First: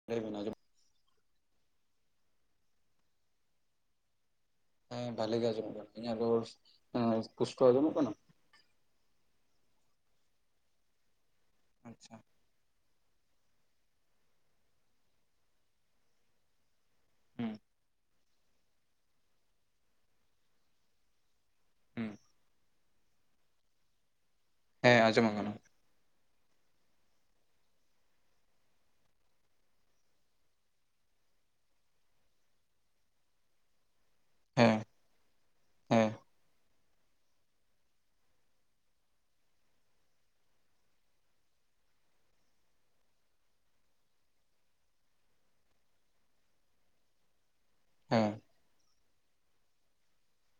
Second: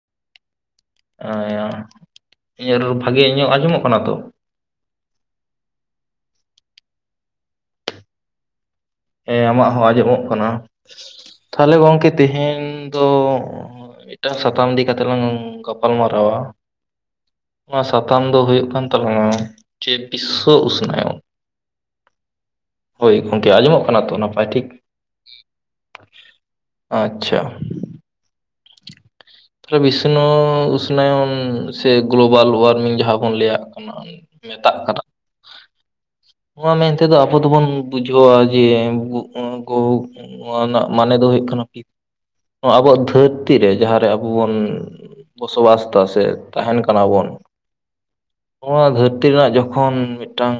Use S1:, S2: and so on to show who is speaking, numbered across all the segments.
S1: [unintelligible]
S2: ᱮᱸ ᱤᱧᱟᱜ ᱨᱚᱨ ᱵᱷᱟᱜᱮᱧ ᱟᱸᱡᱚᱢᱚᱜ ᱠᱟᱱᱟ ᱛᱚ?
S1: ᱦᱮᱸ ᱵᱷᱟᱞᱤ ᱜᱮ ᱟᱸᱡᱚᱢᱚᱜ ᱠᱟᱱᱟ, ᱤᱧᱟᱹᱜ ᱨᱚᱲ ᱮᱸ ᱯᱩᱥᱴᱟᱹᱣ ᱟᱸᱡᱚᱢᱚᱜ ᱠᱟᱱᱟ?
S2: ᱦᱮᱸ ᱟᱢᱟᱜ ᱦᱚᱸ ᱟᱸᱡᱚᱢᱚᱜ ᱠᱟᱱᱟ, ᱛᱷᱟᱞᱮ ᱜᱚᱝᱠᱮ
S1: ᱟᱪᱪᱷᱟ
S2: ᱛᱮᱦᱮᱧ ᱫᱚ ᱢᱤᱫᱴᱟᱝ ᱥᱟᱛᱟᱢ ᱤᱫᱤ ᱠᱟᱛᱮᱜ ᱞᱟᱝ ᱜᱟᱯᱟᱞ ᱢᱟᱨᱟᱣᱟ᱾
S1: ᱦᱩᱸ
S2: ᱚᱱᱟ ᱥᱟᱛᱟᱢ ᱫᱚ ᱦᱩᱭᱩᱜ ᱠᱟᱱ ᱛᱟᱞᱟᱝ ᱡᱮ ᱵᱤᱥᱥᱚ ᱩᱥᱱᱳᱣ᱾
S1: ᱦᱩᱸ ᱾
S2: ᱦᱳᱭ ᱜᱚᱝᱠᱮ ᱟᱸᱡᱚᱢᱚᱜ ᱠᱟᱱᱟ ᱛᱚ ᱱᱟᱯᱟᱭ ᱴᱷᱤᱠ?
S1: ᱦᱮᱸ ᱟᱸᱡᱚᱢ ᱟᱠᱟᱱᱟ ᱾
S2: ᱟᱪᱪᱷᱟ ᱾ ᱥᱮ ᱵᱤᱥᱱᱚ ᱩᱥᱱᱟᱭᱚᱱ ᱥᱮ ᱜᱞᱳᱵᱟᱞ ᱳᱣᱟᱨᱢᱤᱝ ᱡᱟᱦᱟᱸ ᱵᱚᱱ ᱞᱟᱹᱭᱟᱜ ᱠᱟᱱᱟ ᱾
S1: ᱦᱮᱸ
S2: ᱢᱮᱛᱟᱜ ᱠᱟᱱᱟ ᱾
S1: ᱦᱮᱸ ᱾
S2: ᱱᱚᱣᱟ ᱢᱮᱱᱛᱮᱫᱚ ᱟᱵᱚ ᱫᱚᱵᱚᱱ ᱵᱩᱡᱷᱟᱹᱣᱟ ᱡᱮ [unintelligible] ᱱᱚᱣᱟ ᱨᱮᱱᱟᱜ ᱢᱟᱱᱮ ᱫᱚ ᱦᱩᱭᱩᱜ ᱠᱟᱱᱟ ᱠᱤ ᱱᱚᱣᱟ ᱟᱵᱚᱣᱟᱜ ᱫᱷᱟᱹᱨᱛᱤ ᱨᱮ ᱡᱟᱦᱟᱸ ᱨᱮ ᱟᱵᱚ ᱵᱚᱱ ᱵᱚᱥᱚᱵᱟᱥ ᱫᱟ ᱥᱮ ᱛᱟᱦᱮᱱ ᱠᱟᱱᱟ ᱵᱚᱱ
S1: ᱦᱮᱸ ᱾
S2: ᱱᱚᱣᱟ ᱫᱷᱟᱹᱨᱛᱤ ᱨᱮᱱᱟᱜ ᱡᱚᱠᱷᱚᱱ ᱢᱤᱫᱴᱟᱝ‌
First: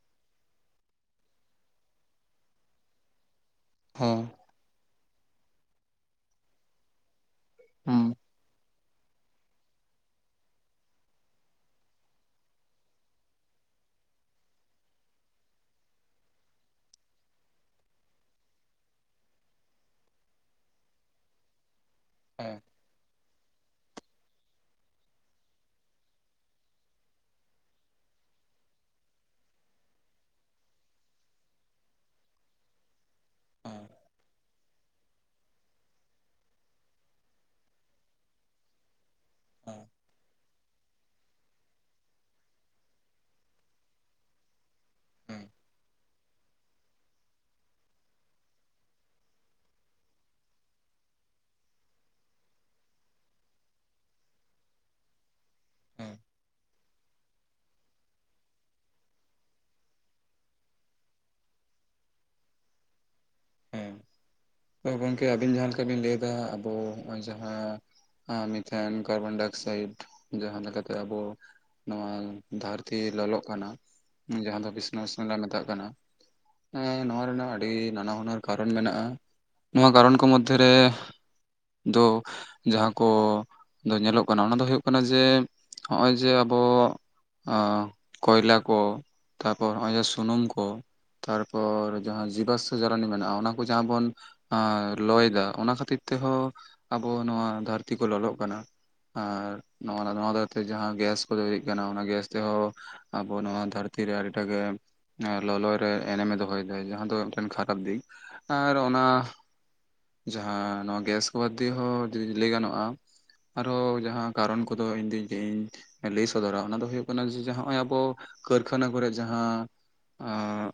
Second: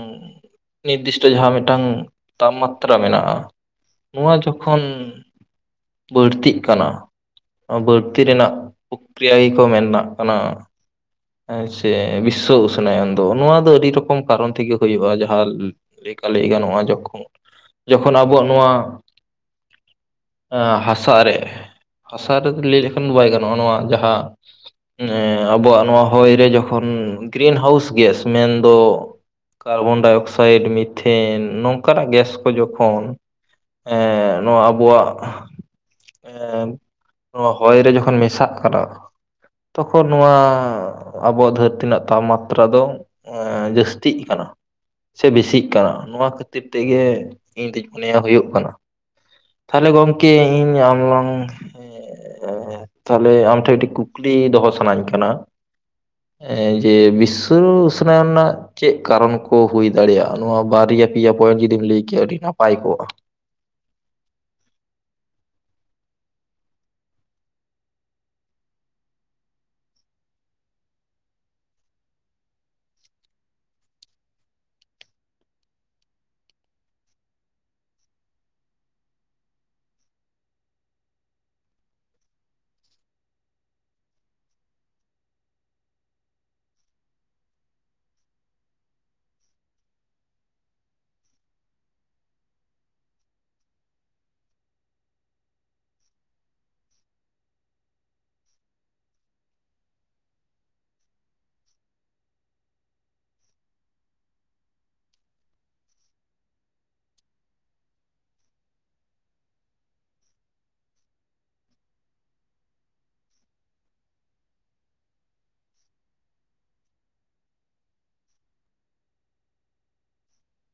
S2: ᱱᱤᱨᱫᱤᱥᱴᱚ ᱡᱟᱦᱟᱸ ᱢᱤᱫᱴᱟᱝ ᱛᱟᱯᱢᱟᱛᱛᱨᱟ ᱢᱮᱱᱟᱜᱼᱟ‌ ᱾
S1: ᱦᱮᱸ
S2: ᱱᱚᱣᱟ ᱡᱚᱠᱷᱚᱱ ᱵᱟᱹᱲᱛᱤᱜ ᱠᱟᱱᱟ
S1: ᱦᱩᱸ
S2: ᱵᱟᱹᱲᱛᱤ ᱨᱮᱱᱟᱜ ᱯᱚᱠᱨᱤᱭ ᱜᱮ ᱠᱚ ᱢᱮᱱᱱᱟᱜ ᱠᱟᱱᱟ ᱾ ᱥᱮ ᱵᱤᱥᱥᱚ ᱩᱥᱱᱟᱭᱚᱱ ᱫᱚ ᱱᱚᱣᱟ ᱫᱚ ᱟᱹᱰᱤ ᱨᱚᱠᱚᱢ ᱠᱟᱨᱚᱱ ᱛᱮᱜᱮ ᱦᱩᱭᱩᱜᱼᱟ ᱡᱟ ᱦᱟ ᱞᱮᱠᱟ ᱞᱟᱹᱭ ᱜᱟᱱᱚᱜᱼᱟ, ᱡᱚᱠᱷᱚᱱ ᱡᱚᱠᱷᱚᱱ ᱟᱵᱚᱣᱟᱜ ᱱᱚᱣᱟ ᱦᱟᱥᱟ ᱨᱮ ᱦᱟᱥᱟ
S1: ᱦᱮᱸ
S2: ᱨᱮᱫᱚ ᱞᱟᱹᱭ ᱞᱮᱠᱷᱟᱱ ᱫᱚ ᱵᱟᱭ ᱜᱟᱱᱚᱜᱼᱟ ᱱᱚᱣᱟ ᱡᱟᱦᱟᱸ ᱟᱵᱚᱣᱟᱜ ᱱᱚᱣᱟ ᱦᱚᱭ ᱨᱮ ᱡᱚᱠᱷᱚᱱ ᱜᱨᱤᱱ ᱦᱟᱣᱩᱥ ᱜᱮᱥ ᱢᱮᱱᱫᱚ ᱠᱟᱨᱵᱚᱱᱰᱟᱭᱚᱠᱥᱟᱭᱤᱰ, ᱢᱤᱛᱷᱮᱱ ᱱᱚᱝᱠᱟᱱᱟᱜ ᱜᱮᱥ ᱠᱚ ᱡᱚᱠᱷᱚᱱ
S1: ᱦᱮᱸ ᱦᱮᱸ
S2: ᱮᱸᱜ ᱱᱚᱣᱟ ᱟᱵᱚᱣᱟᱜ ᱮᱸ ᱱᱚᱣᱟ ᱦᱚᱭ ᱨᱮ ᱡᱚᱠᱷᱚᱱ ᱢᱮᱥᱟᱜ ᱠᱟᱱᱟ ᱛᱚᱠᱷᱚᱱ ᱱᱚᱣᱟ ᱟᱵᱚᱣᱟᱜ ᱫᱷᱟᱹᱨᱛᱤ ᱨᱮᱱᱟᱜ ᱛᱟᱯᱢᱟᱛᱛᱨᱟ ᱫᱚ ᱮᱸ ᱡᱟᱹᱥᱛᱤᱜ ᱠᱟᱱᱟ ᱾ ᱥᱮ
S1: ᱦᱮᱸ
S2: ᱵᱮᱥᱤᱜ ᱠᱟᱱᱟ ᱱᱚᱣᱟ ᱠᱷᱟᱹᱛᱤᱨ ᱛᱮᱜᱮ ᱤᱧ ᱫᱩᱧ ᱢᱚᱱᱮᱭᱟ ᱦᱩᱭᱩᱜ ᱠᱟᱱᱟ ᱾ ᱛᱟᱦᱚᱞᱮ ᱜᱚᱢᱠᱮ ᱤᱧ ᱟᱢ ᱞᱟᱝ ᱛᱟᱦᱞᱮ ᱟᱢ ᱴᱷᱮᱱ ᱢᱤᱫᱴᱤᱡ ᱠᱩᱠᱞᱤ ᱫᱚᱦᱚ ᱥᱟᱱᱟᱧ ᱠᱟᱱᱟ
S1: ᱦᱮᱸ
S2: ᱾ ᱮᱸ ᱡᱮ ᱵᱤᱥᱥᱚ ᱩᱥᱱᱟᱭᱚᱱ ᱨᱮᱱᱟᱜ ᱪᱮᱫ ᱠᱟᱨᱚᱱ ᱠᱚ ᱦᱩᱭ ᱫᱟᱲᱮᱭᱟᱜᱼᱟ ᱱᱚᱣᱟ ᱵᱟᱨᱭᱟ ᱯᱮᱭᱟ ᱯᱚᱭᱮᱱᱴ ᱡᱩᱫᱤᱢ ᱞᱟᱹᱭ ᱠᱮᱭᱟ ᱟᱹᱰᱤ ᱱᱟᱯᱟᱭ ᱠᱚᱜᱼᱟ?
S1: ᱦᱮᱸ
S2: [unintelligible]
S1: ᱛᱚ ᱜᱚᱝᱠᱮ ᱟᱹᱵᱤᱱ ᱡᱟᱦᱟᱸ ᱞᱮᱠᱟ ᱵᱤᱱ ᱞᱟᱹᱭᱮᱫᱟ ᱟᱵᱚ ᱦᱚᱜᱼᱚᱭ ᱡᱟᱦᱟᱸ ᱢᱤᱛᱷᱮᱱ, ᱠᱟᱨᱵᱚᱱᱰᱟᱭᱚᱠᱥᱟᱭᱤᱰ ᱡᱟᱦᱟᱸ ᱞᱮᱠᱟᱛᱮ ᱟᱵᱚ ᱱᱚᱣᱟ ᱫᱷᱟᱹᱨᱛᱤ ᱞᱚᱞᱚᱜ ᱠᱟᱱᱟ ᱡᱟᱦᱟᱸ ᱫᱚ ᱵᱤᱥᱥᱚ ᱩᱥᱱᱚᱣᱚᱱ ᱞᱮ ᱢᱮᱛᱟᱜ ᱠᱟᱱᱟ ᱾ ᱮᱸ ᱱᱚᱣᱟ ᱨᱮᱱᱟᱜ ᱟᱹᱰᱤ ᱱᱟᱱᱟᱦᱩᱱᱟᱹᱨ ᱠᱟᱨᱚᱱ ᱢᱮᱱᱟᱜᱼᱟ, ᱱᱚᱣᱟ ᱠᱟᱨᱚᱱ ᱠᱚ ᱢᱚᱫᱽᱫᱷᱮᱨᱮ ᱫᱚ ᱡᱟᱦᱟᱸ ᱠᱚ ᱫᱚ ᱧᱮᱞᱚᱜ ᱠᱟᱱᱟ ᱚᱱᱟ ᱫᱚ ᱦᱩᱭᱩᱜ ᱠᱟᱱᱟ ᱡᱮ ᱦᱚᱜᱼᱚᱭ ᱡᱮ ᱟᱵᱚ ᱠᱚᱭᱞᱟ ᱠᱚ, ᱛᱟᱯᱚᱨ ᱦᱚᱜᱼᱚᱭ ᱡᱮ ᱥᱩᱱᱩᱢ ᱠᱚ ᱛᱟᱨᱯᱚᱨ ᱡᱟᱦᱟᱸ ᱡᱤᱵᱟᱥᱥᱚ ᱡᱟᱞᱟᱱᱤ ᱢᱮᱱᱟᱜᱼᱟ ᱚᱱᱟ ᱠᱚ ᱡᱟᱦᱟᱸ ᱵᱚᱱ ᱞᱚᱭ ᱫᱟ ᱚᱱᱟ ᱠᱷᱟᱹᱛᱤᱨ ᱛᱮᱦᱚᱸ ᱟᱵᱚ ᱱᱚᱣᱟ ᱫᱷᱟᱹᱨᱛᱤ ᱠᱚ ᱞᱚᱞᱚᱜ ᱠᱟᱱᱟ ᱾ ᱟᱨ ᱱᱚᱜᱼᱚᱱᱟ ᱱᱚᱣᱟ ᱫᱟᱨᱟᱭᱛᱮ ᱡᱟᱦᱟᱸ ᱜᱮᱥ ᱠᱚ ᱛᱚᱭᱨᱤᱜ ᱠᱟᱱᱟ ᱚᱱᱟ ᱜᱮᱥ ᱛᱮᱦᱚᱸ ᱟᱵᱚ ᱱᱚᱣᱟ ᱫᱷᱟᱹᱨᱛᱤ ᱨᱮ ᱟᱹᱰᱤᱴᱟᱜ ᱜᱮ ᱞᱚᱞᱚᱭ ᱨᱮ ᱮᱱᱮᱢᱮ ᱫᱚᱦᱚᱭᱮᱫᱟ, ᱡᱟᱦᱟᱸ ᱫᱚ ᱢᱤᱫᱴᱮᱱ ᱠᱷᱟᱨᱟᱯ ᱫᱤᱠ ᱟᱨ ᱚᱱᱟ ᱡᱟᱦᱟᱸ ᱱᱚᱣᱟ ᱜᱮᱥ ᱠᱚ ᱵᱟᱫᱽ ᱫᱤᱭᱮ ᱦᱚᱸ ᱡᱩᱫᱤ ᱞᱟᱹᱭ ᱜᱟᱱᱚᱜᱼᱟ ᱟᱨᱚᱸ ᱡᱟᱦᱟᱸ ᱠᱟᱨᱚᱱ ᱠᱚᱫᱚ ᱤᱧᱫᱚᱧ ᱞᱟᱹᱭ ᱤᱧ ᱮᱸ ᱞᱟᱹᱭ ᱥᱚᱫᱚᱨᱟ ᱚᱱᱟ ᱫᱚ ᱦᱩᱭᱩᱜ ᱠᱟᱱᱟ ᱡᱮ ᱦᱚᱸᱜᱼᱚᱭ ᱟᱵᱚ ᱠᱟᱹᱨᱠᱷᱟᱱᱟ ᱠᱚᱨᱮ ᱡᱟᱦᱟᱸ ᱟᱸᱜ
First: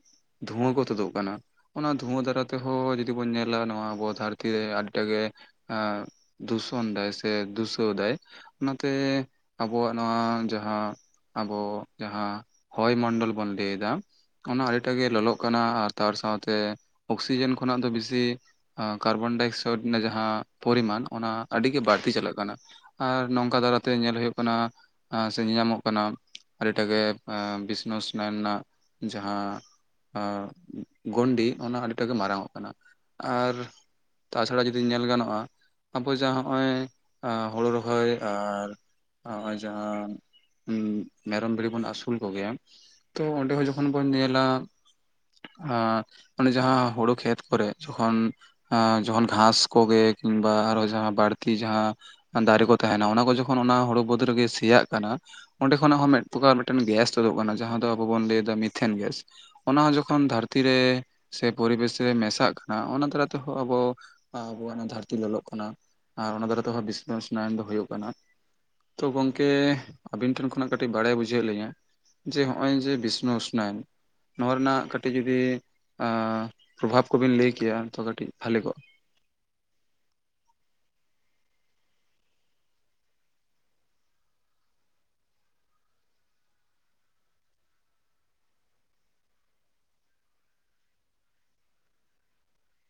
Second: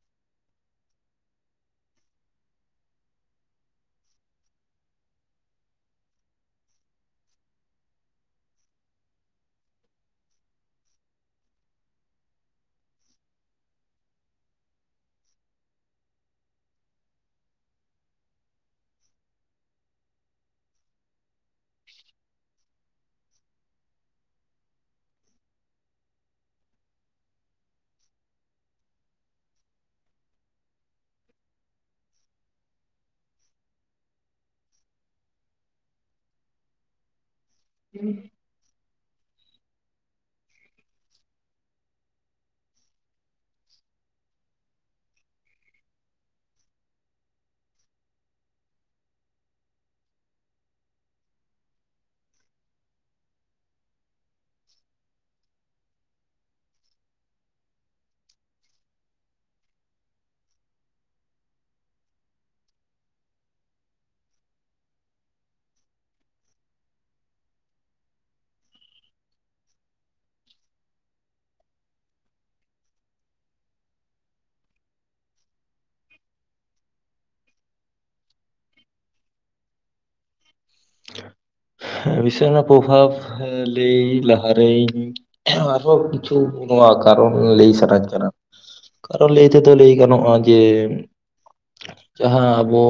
S1: ᱫᱷᱩᱣᱟᱹ ᱠᱚ ᱛᱩᱫᱚᱜ ᱠᱟᱱᱟ ᱚᱱᱟ ᱫᱚ ᱫᱷᱩᱣᱟᱹ ᱫᱟᱨᱟ ᱛᱮᱦᱚᱸ ᱡᱩᱫᱤ ᱵᱚᱱ ᱧᱮᱞᱟ ᱱᱚᱣᱟ ᱟᱵᱚ ᱫᱷᱟᱹᱨᱛᱤ ᱨᱮ ᱟᱹᱰᱤᱴᱟᱜ ᱜᱮ ᱮᱸ ᱫᱷᱩᱥᱚᱱ ᱫᱟᱭ ᱥᱮ ᱫᱩᱥᱟᱹᱣ ᱫᱟᱭ᱾ ᱚᱱᱟᱛᱮ ᱟᱵᱚᱣᱟᱜ ᱱᱚᱣᱟ ᱡᱟᱦᱟᱸ ᱟᱵᱚ ᱡᱟᱦᱟᱸ ᱦᱚᱭ ᱢᱚᱱᱰᱚᱞ ᱵᱚᱱ ᱞᱟᱹᱭᱫᱟ ᱚᱱᱟ ᱟᱹᱰᱤᱴᱟᱜ ᱜᱮ ᱞᱚᱞᱚᱜ ᱠᱟᱱᱟ ᱟᱨ ᱛᱟᱨ ᱥᱟᱶᱛᱮ ᱚᱠᱥᱤᱡᱮᱱ ᱠᱷᱚᱱᱟᱜ ᱫᱚ ᱵᱮᱥᱤ ᱟᱸ ᱠᱟᱨᱵᱚᱱᱰᱟᱭ ᱮᱠᱥᱚᱰ ᱱᱮ ᱡᱟᱦᱟᱸ ᱯᱚᱨᱤᱢᱟᱱ ᱚᱱᱟ ᱟᱹᱰᱤᱜᱮ ᱵᱟᱹᱲᱛᱤ ᱪᱟᱞᱟᱜ ᱠᱟᱱᱟ᱾ ᱟᱨ ᱱᱚᱝᱠᱟ ᱫᱟᱨᱟᱛᱮ ᱧᱮᱞ ᱦᱩᱭᱩᱜ ᱠᱟᱱᱟ ᱟᱸ ᱥᱮ ᱧᱮᱧᱟᱢᱚᱜ ᱠᱟᱱᱟ ᱟᱹᱰᱤᱴᱟᱜ ᱜᱮ ᱮᱸ ᱵᱤᱥᱱᱮᱥ ᱢᱮᱱ ᱱᱟᱜ ᱡᱟᱦᱟᱸ ᱟᱸ ᱜᱚᱱᱰᱤ ᱚᱱᱟ ᱟᱹᱰᱤᱴᱟᱜ ᱜᱮ ᱢᱟᱨᱟᱝᱚᱜ ᱠᱟᱱᱟ ᱟᱨ ᱛᱟᱪᱷᱟᱲᱟ ᱡᱩᱫᱤ ᱧᱮᱞ ᱜᱟᱱᱚᱜᱼᱟ ᱟᱵᱚ ᱡᱟ ᱦᱚᱸᱜᱼᱚᱭ ᱮᱸ ᱦᱳᱲᱳ ᱨᱚᱦᱚᱭ ᱟᱨ ᱱᱚᱜᱼᱚᱭ ᱡᱟᱦᱟᱸ ᱩᱸ ᱢᱮᱨᱚᱢ ᱵᱷᱤᱲᱤ ᱵᱚᱱ ᱟᱹᱥᱩᱞ ᱠᱚ ᱜᱮᱭᱟ ᱛᱚ ᱚᱸᱰᱮ ᱦᱚᱸ ᱡᱚᱠᱷᱚᱱ ᱵᱚᱱ ᱧᱮᱞᱟ ᱟᱸ ᱚᱱᱮ ᱡᱟᱦᱟᱸ ᱦᱩᱲᱩ ᱠᱷᱮᱛ ᱠᱚᱨᱮᱜ ᱡᱚᱠᱷᱚᱱ ᱮᱸ ᱡᱠᱷᱚᱱ ᱜᱷᱟᱸᱥ ᱠᱚᱜᱮ ᱠᱤᱝᱵᱟ ᱟᱨᱚ ᱡᱟᱦᱟᱸ ᱵᱟᱹᱲᱛᱤ ᱡᱟᱦᱟᱸ ᱫᱟᱨᱮ ᱠᱚ ᱛᱟᱦᱮᱱᱟ ᱚᱱᱟ ᱠᱚ ᱡᱚᱠᱷᱚᱱ ᱚᱱᱟ ᱦᱩᱲᱩ ᱵᱟᱹᱫᱽ ᱨᱮᱜᱮ ᱥᱮᱭᱟᱜ ᱠᱟᱱᱟ᱾ ᱚᱸᱰᱮ ᱠᱷᱚᱱᱟᱜ ᱦᱚᱸ ᱢᱤᱫ ᱯᱚᱠᱟᱨ ᱢᱤᱫᱴᱮᱱ ᱜᱮᱥ ᱛᱩᱫᱩᱜ ᱠᱟᱱᱟ ᱡᱟᱦᱟᱸ ᱫᱚ ᱟᱵᱚ ᱵᱚᱱ ᱞᱟᱹᱭᱟ ᱫᱚ ᱢᱤᱛᱷᱮᱱ ᱜᱮᱥ᱾ ᱚᱱᱟ ᱦᱚᱸ ᱡᱚᱠᱷᱚᱱ ᱫᱷᱟᱹᱨᱛᱤ ᱨᱮ ᱥᱮ ᱯᱚᱨᱤᱵᱮᱥ ᱨᱮ ᱢᱮᱥᱟᱜ ᱠᱟᱱᱟ ᱚᱱᱟ ᱫᱟᱨᱟᱭ ᱛᱮᱦᱚᱸ ᱟᱵᱚ ᱟᱵᱚᱣᱟᱜ ᱚᱱᱟ ᱫᱷᱟᱹᱨᱛᱤ ᱞᱚᱞᱚᱜ ᱠᱟᱱᱟ᱾ ᱟᱨ ᱚᱱᱟ ᱫᱟᱨᱮ ᱛᱮᱦᱚᱸ [unintelligible] ᱫᱚ ᱦᱩᱭᱩᱜ ᱠᱟᱱᱟ᱾ ᱛᱚ ᱜᱚᱝᱠᱮ ᱟᱹᱵᱤᱱ ᱴᱷᱮᱱ ᱠᱷᱚᱱᱟᱜ ᱠᱟᱹᱴᱤᱜ ᱵᱟᱲᱟᱭ ᱵᱩᱡᱷᱟᱹᱣ ᱞᱤᱧᱟ ᱡᱮ ᱦᱚᱸᱜᱼᱚᱭ ᱡᱮ ᱵᱤᱥᱱᱩ ᱩᱥᱱᱟᱭᱚᱱ ᱱᱚᱣᱟ ᱨᱮᱱᱟᱜ ᱠᱟᱹᱴᱤᱡ ᱡᱩᱫᱤ ᱮᱸ ᱯᱨᱚᱵᱷᱟᱵᱽ ᱠᱚᱵᱤᱱ ᱞᱟᱹᱭ ᱠᱮᱭᱟ ᱛᱚ ᱠᱟᱹᱴᱤᱡ ᱵᱷᱟᱞᱤ ᱠᱚᱜᱼᱟ᱾
S2: ᱦᱮᱸ [unintelligible] ᱯᱚᱵᱷᱟᱵᱽ ᱞᱟᱹᱭ ᱞᱟᱦᱟᱨᱮᱧ ᱟᱨᱦᱚᱸ ᱠᱤᱪᱷᱩ ᱱᱚᱣᱟ ᱠᱟᱨᱚᱱ ᱞᱟᱹᱭ ᱥᱟᱱᱟᱧ ᱠᱟᱱᱟ᱾ ᱠᱟᱨᱚᱱ ᱞᱟᱹᱭ ᱛᱮᱫᱚ ᱞᱟᱹᱭ ᱜᱟᱱᱚᱜᱼᱟ ᱡᱮ ᱡᱟᱦᱟᱸ ᱟᱵᱚ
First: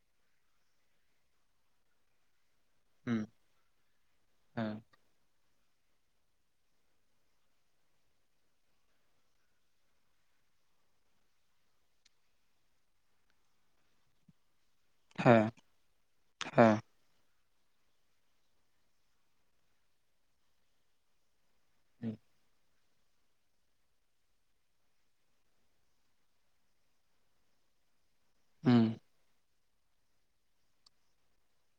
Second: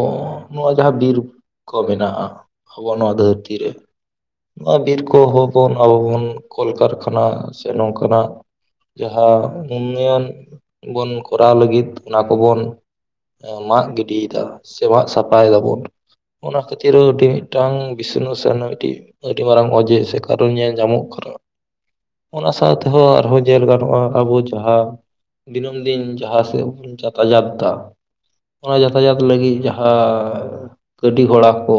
S2: ᱱᱚᱜᱼᱚ ᱡᱟᱦᱟᱸ ᱵᱤᱨ ᱠᱚ ᱢᱮᱱᱟᱜᱼᱟ᱾ ᱟᱵᱚᱣᱟᱜ ᱱᱚᱣᱟ
S1: ᱦᱩᱸ
S2: ᱫᱷᱟᱹᱨᱛᱤ ᱨᱮ
S1: ᱦᱮᱸ
S2: ᱱᱚᱣᱟ ᱵᱤᱨ ᱠᱚᱦᱚᱸ ᱵᱚᱱ ᱟᱵᱚ ᱵᱚᱱ ᱠᱚᱞᱠᱟᱨᱠᱷᱟᱱᱟ ᱥᱮ ᱱᱚᱝᱠᱟᱱᱟᱜ ᱡᱟᱦᱟᱸ ᱩᱱᱱᱚᱭᱚᱱ ᱵᱚᱱ ᱠᱚᱨᱟᱣ ᱞᱟᱹᱜᱤᱫ ᱚᱱᱟ ᱠᱚᱵᱚᱱ ᱮᱸ ᱢᱟᱜ ᱜᱤᱰᱤᱭᱫᱟ ᱥᱮ ᱢᱟᱜ ᱥᱟᱯᱟᱭ
S1: ᱦᱮᱸ
S2: ᱫᱟᱵᱚᱱ ᱚᱱᱟ
S1: ᱦᱮᱸ
S2: ᱠᱷᱟᱹᱛᱤᱨ ᱦᱚ ᱟᱹᱰᱤ ᱢᱤᱫᱴᱟᱝ [unintelligible] ᱱᱟᱜ ᱢᱤᱴᱮᱡ ᱟᱹᱰᱤ ᱢᱟᱨᱟᱝ ᱚᱡᱮ ᱥᱮ ᱠᱟᱨᱚᱱ ᱧᱮᱞ ᱧᱟᱢᱚᱜ ᱠᱟᱱᱟ᱾ ᱚᱱᱟ ᱥᱟᱶ ᱛᱮᱦᱚᱸ ᱟᱨᱦᱚᱸ ᱧᱮᱞ ᱜᱟᱱᱚᱜᱼᱟ ᱟᱵᱚ ᱡᱟᱦᱟᱸ ᱫᱤᱱᱟᱹᱢ ᱫᱤᱱ ᱡᱟᱦᱟᱸ ᱥᱮᱜ ᱵᱚᱱ ᱪᱟᱛᱟᱡᱟᱛᱫᱟ ᱚᱱᱟ
S1: ᱦᱩᱸ
S2: ᱡᱟᱛᱟᱭᱟᱛ ᱞᱟᱹᱜᱤᱜ ᱡᱟᱦᱟᱸ ᱜᱟᱹᱰᱤ ᱜᱷᱚᱲᱟ ᱠᱚ